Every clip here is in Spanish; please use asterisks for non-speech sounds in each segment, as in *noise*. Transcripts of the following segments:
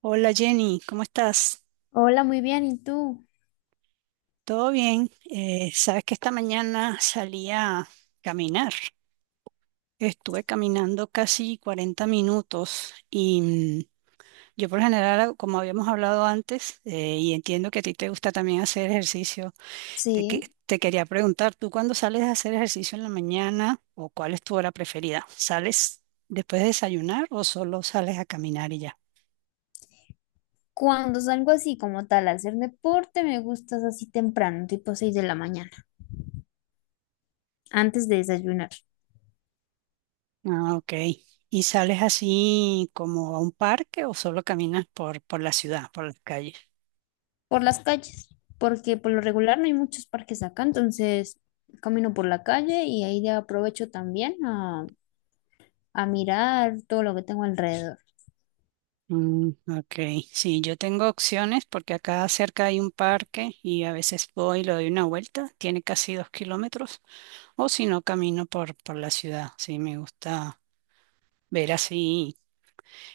Hola Jenny, ¿cómo estás? Hola, muy bien. ¿Y tú? ¿Todo bien? Sabes que esta mañana salí a caminar. Estuve caminando casi 40 minutos yo por lo general, como habíamos hablado antes, y entiendo que a ti te gusta también hacer ejercicio, Sí. Te quería preguntar, ¿tú cuándo sales a hacer ejercicio en la mañana o cuál es tu hora preferida? ¿Sales después de desayunar o solo sales a caminar y ya? Cuando salgo así como tal a hacer deporte, me gustas así temprano, tipo 6 de la mañana, antes de desayunar, Ah, ok. ¿Y sales así como a un parque o solo caminas por la ciudad, por las calles? por las calles, porque por lo regular no hay muchos parques acá, entonces camino por la calle y ahí ya aprovecho también a mirar todo lo que tengo alrededor. Mm, ok. Sí, yo tengo opciones porque acá cerca hay un parque y a veces voy y le doy una vuelta. Tiene casi 2 kilómetros. O si no, camino por la ciudad. Sí, me gusta ver así.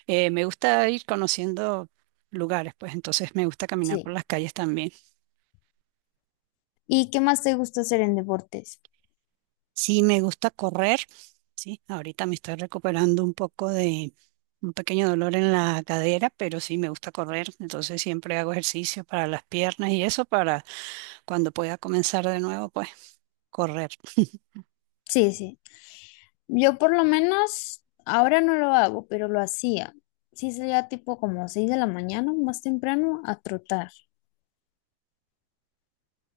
Me gusta ir conociendo lugares, pues entonces me gusta caminar por Sí. las calles también. ¿Y qué más te gusta hacer en deportes? Sí, me gusta correr, sí, ahorita me estoy recuperando un poco de un pequeño dolor en la cadera, pero sí me gusta correr, entonces siempre hago ejercicio para las piernas y eso para cuando pueda comenzar de nuevo, pues correr. Sí, sí. Yo por lo menos ahora no lo hago, pero lo hacía. Sí, salía tipo como 6 de la mañana, más temprano, a trotar.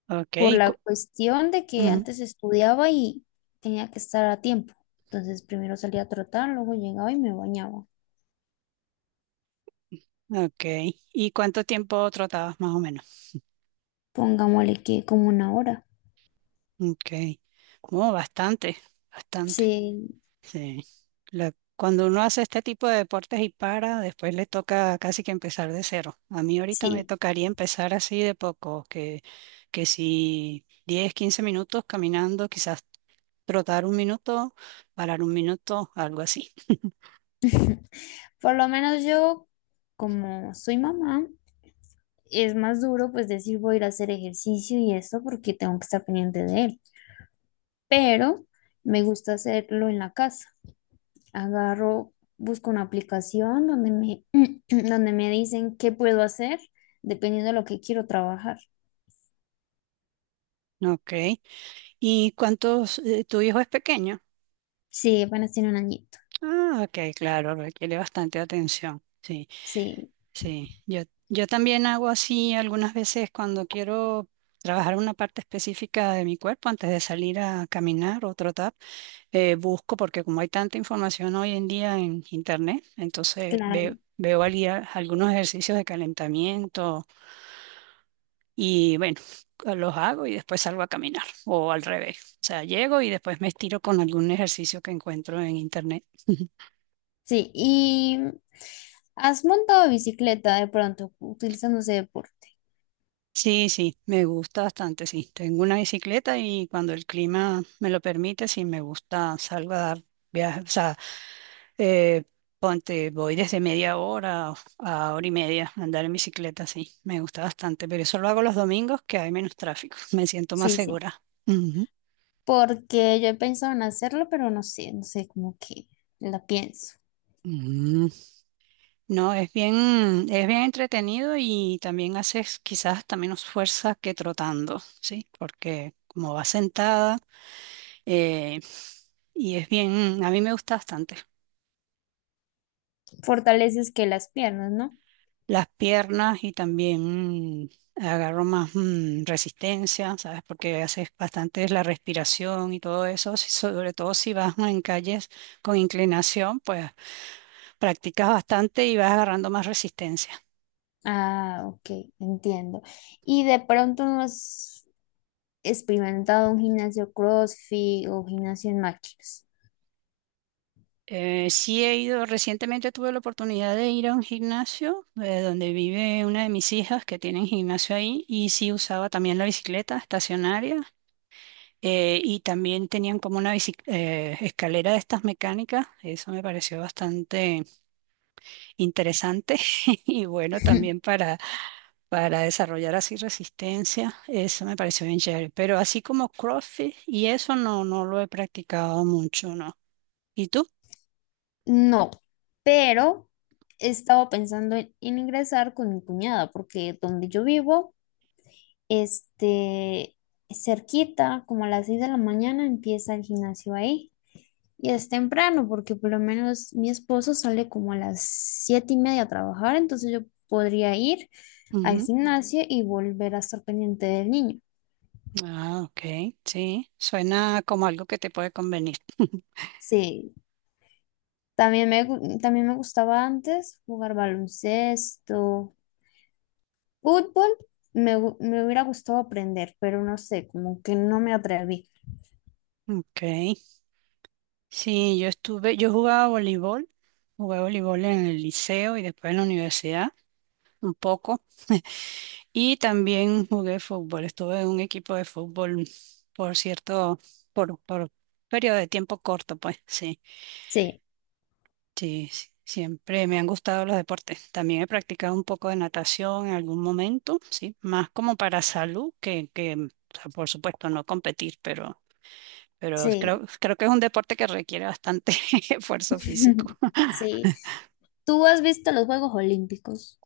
Ok, Por la cuestión de que ujú, antes estudiaba y tenía que estar a tiempo. Entonces primero salía a trotar, luego llegaba y me bañaba. ok. ¿Y cuánto tiempo trotabas más o menos? Pongámosle que como una hora. Ok. Oh, bastante, bastante. Sí, Sí. Cuando uno hace este tipo de deportes y para, después le toca casi que empezar de cero. A mí ahorita me sí. tocaría empezar así de poco, que si 10, 15 minutos caminando, quizás trotar un minuto, parar un minuto, algo así. *laughs* Por lo menos yo, como soy mamá, es más duro pues decir voy a ir a hacer ejercicio y eso porque tengo que estar pendiente de él. Pero me gusta hacerlo en la casa. Agarro, busco una aplicación donde me, *clears throat* donde me dicen qué puedo hacer dependiendo de lo que quiero trabajar. Ok. ¿Y cuántos, tu hijo es pequeño? Sí, apenas tiene un añito. Ah, ok, claro, requiere bastante atención. Sí. Sí, Sí, yo también hago así algunas veces cuando quiero trabajar una parte específica de mi cuerpo antes de salir a caminar o trotar, busco porque como hay tanta información hoy en día en internet, entonces claro. Algunos ejercicios de calentamiento y bueno, los hago y después salgo a caminar o al revés. O sea, llego y después me estiro con algún ejercicio que encuentro en internet. Sí, y has montado bicicleta de pronto utilizando ese deporte. Sí, sí, me gusta bastante, sí. Tengo una bicicleta y cuando el clima me lo permite, sí me gusta, salgo a dar viajes, o sea, eh, ponte, voy desde media hora a hora y media a andar en bicicleta, sí, me gusta bastante, pero eso lo hago los domingos que hay menos tráfico, *laughs* me siento más Sí, sí, segura. Ujú. porque yo he pensado en hacerlo, pero no sé, no sé, como que la pienso. Mm, no, es bien entretenido y también haces quizás hasta menos fuerza que trotando, ¿sí? Porque como vas sentada, eh, y es bien, a mí me gusta bastante. Fortaleces que las piernas, ¿no? Las piernas y también agarro más resistencia, ¿sabes? Porque haces bastante la respiración y todo eso, sobre todo si vas en calles con inclinación, pues practicas bastante y vas agarrando más resistencia. Ah, ok, entiendo. ¿Y de pronto no has experimentado un gimnasio CrossFit o gimnasio en máquinas? Sí he ido, recientemente tuve la oportunidad de ir a un gimnasio donde vive una de mis hijas que tienen gimnasio ahí y sí usaba también la bicicleta estacionaria. Y también tenían como una escalera de estas mecánicas, eso me pareció bastante interesante *laughs* y bueno, también *laughs* para desarrollar así resistencia, eso me pareció bien chévere, pero así como CrossFit y eso no, no lo he practicado mucho, ¿no? ¿Y tú? No, pero he estado pensando en, ingresar con mi cuñada, porque donde yo vivo, este, cerquita, como a las 6 de la mañana, empieza el gimnasio ahí. Y es temprano, porque por lo menos mi esposo sale como a las 7:30 a trabajar, entonces yo podría ir al Ujú. gimnasio y volver a estar pendiente del niño. Ah, ok, sí, suena como algo que te puede convenir. *laughs* Sí, también también me gustaba antes jugar baloncesto, fútbol, me hubiera gustado aprender, pero no sé, como que no me atreví. Ok, sí, yo jugaba voleibol, jugué voleibol en el liceo y después en la universidad un poco. Y también jugué fútbol. Estuve en un equipo de fútbol, por cierto, por periodo de tiempo corto, pues sí, Sí, sí, sí, siempre me han gustado los deportes. También he practicado un poco de natación en algún momento, sí, más como para salud que, o sea, por supuesto, no competir, pero sí, creo que es un deporte que requiere bastante *laughs* esfuerzo *laughs* físico. sí. ¿Tú has visto los Juegos Olímpicos?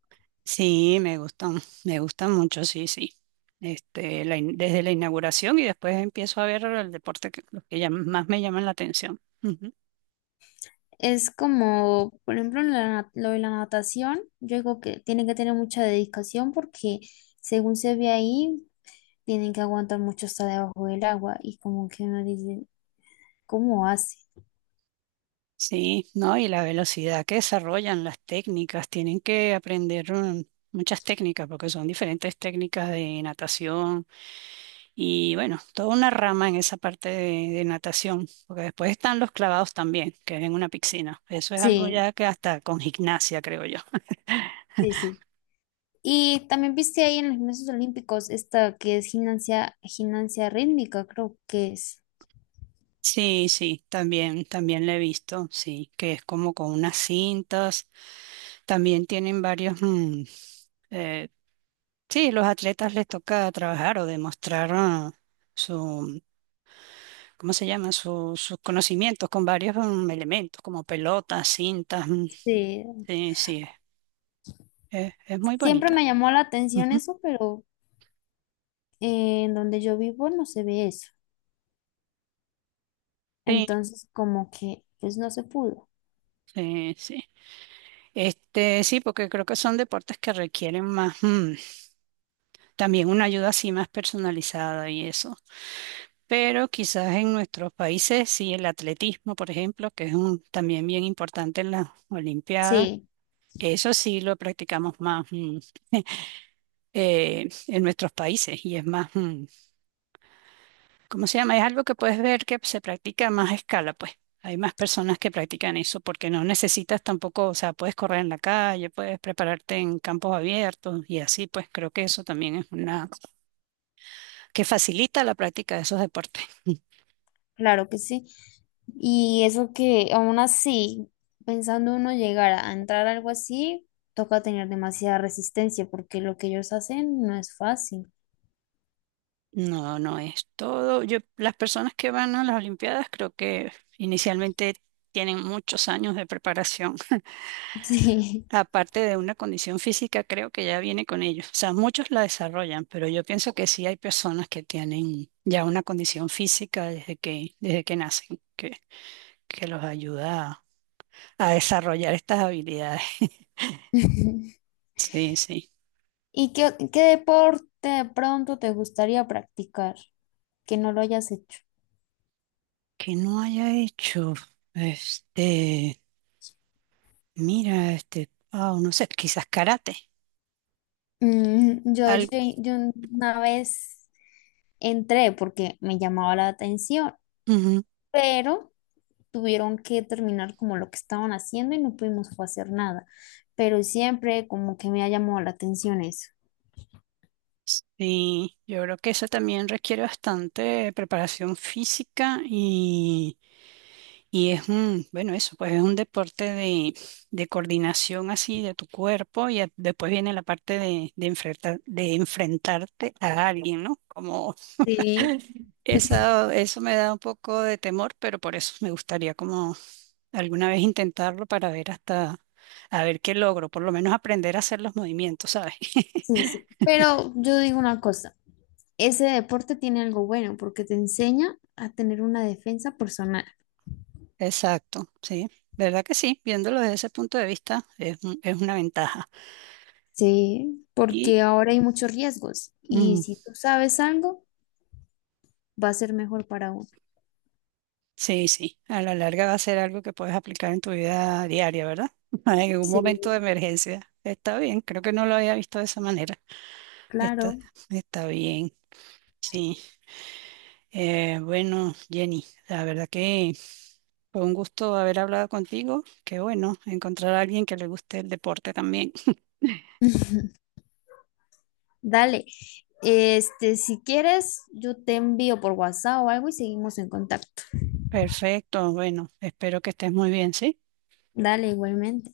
Sí, me gustan mucho, sí, sí. Este, desde la inauguración y después empiezo a ver el deporte que, los que más me llaman la atención. Ujú. Es como, por ejemplo, en lo de la natación, yo digo que tienen que tener mucha dedicación porque según se ve ahí, tienen que aguantar mucho hasta debajo del agua y como que uno dice, ¿cómo hace? Sí, ¿no? Y la velocidad que desarrollan, las técnicas, tienen que aprender muchas técnicas porque son diferentes técnicas de natación y bueno, toda una rama en esa parte de natación, porque después están los clavados también, que es en una piscina. Eso es algo Sí, ya que hasta con gimnasia, creo yo. sí, sí. Y también viste ahí en los gimnasios olímpicos esta que es gimnasia, gimnasia rítmica, creo que es. Sí, sí, también, también le he visto, sí, que es como con unas cintas. También tienen varios, eh, sí, los atletas les toca trabajar o demostrar su, ¿cómo se llama? Sus conocimientos con varios elementos, como pelotas, cintas. Sí. Sí, sí, es muy Siempre bonita. me llamó la atención Ujú. eso, pero en donde yo vivo no se ve eso. Sí, Entonces, como que, pues no se pudo. sí, sí. Este, sí, porque creo que son deportes que requieren más, también una ayuda así más personalizada y eso. Pero quizás en nuestros países, sí, el atletismo, por ejemplo, que es un, también bien importante en las Olimpiadas, Sí. eso sí lo practicamos más en nuestros países y es más, ¿cómo se llama? Es algo que puedes ver que se practica a más escala, pues. Hay más personas que practican eso porque no necesitas tampoco, o sea, puedes correr en la calle, puedes prepararte en campos abiertos y así, pues creo que eso también es una que facilita la práctica de esos deportes. Claro que sí. Y eso que aún así, pensando uno llegar a entrar a algo así, toca tener demasiada resistencia porque lo que ellos hacen no es fácil. No, no es todo. Yo, las personas que van a las Olimpiadas creo que inicialmente tienen muchos años de preparación. *laughs* *laughs* Sí. Aparte de una condición física, creo que ya viene con ellos. O sea, muchos la desarrollan, pero yo pienso que sí hay personas que tienen ya una condición física desde que nacen, que los ayuda a desarrollar estas habilidades. *laughs* *laughs* Sí, sí. ¿Y qué, qué deporte de pronto te gustaría practicar que no lo hayas hecho? Que no haya hecho, este, mira, este, no sé, quizás karate. Mm, yo, yo, Algo. yo una vez entré porque me llamaba la atención, Ujú. pero tuvieron que terminar como lo que estaban haciendo y no pudimos fue hacer nada. Pero siempre como que me ha llamado la atención eso. Sí, yo creo que eso también requiere bastante preparación física y es un, bueno, eso, pues es un deporte de coordinación así de tu cuerpo y después viene la parte de enfrentar, de enfrentarte a alguien, ¿no? Como Sí, esa, eso me da un poco de temor, pero por eso me gustaría como alguna vez intentarlo para ver hasta, a ver qué logro, por lo menos aprender a hacer los movimientos, ¿sabes? *laughs* sí, sí. Pero yo digo una cosa, ese deporte tiene algo bueno porque te enseña a tener una defensa personal. Exacto, sí, verdad que sí, viéndolo desde ese punto de vista es, es una ventaja. Sí, Y porque ahora hay muchos riesgos y mm, si tú sabes algo, va a ser mejor para uno. sí, sí, a la larga va a ser algo que puedes aplicar en tu vida diaria, ¿verdad? *laughs* En algún momento de Sí, emergencia. Está bien, creo que no lo había visto de esa manera. Está, claro. está bien, sí. Bueno, Jenny, la verdad que fue un gusto haber hablado contigo. Qué bueno encontrar a alguien que le guste el deporte también. *laughs* Dale, si quieres, yo te envío por WhatsApp o algo y seguimos en contacto. Perfecto, bueno, espero que estés muy bien, ¿sí? Dale, igualmente.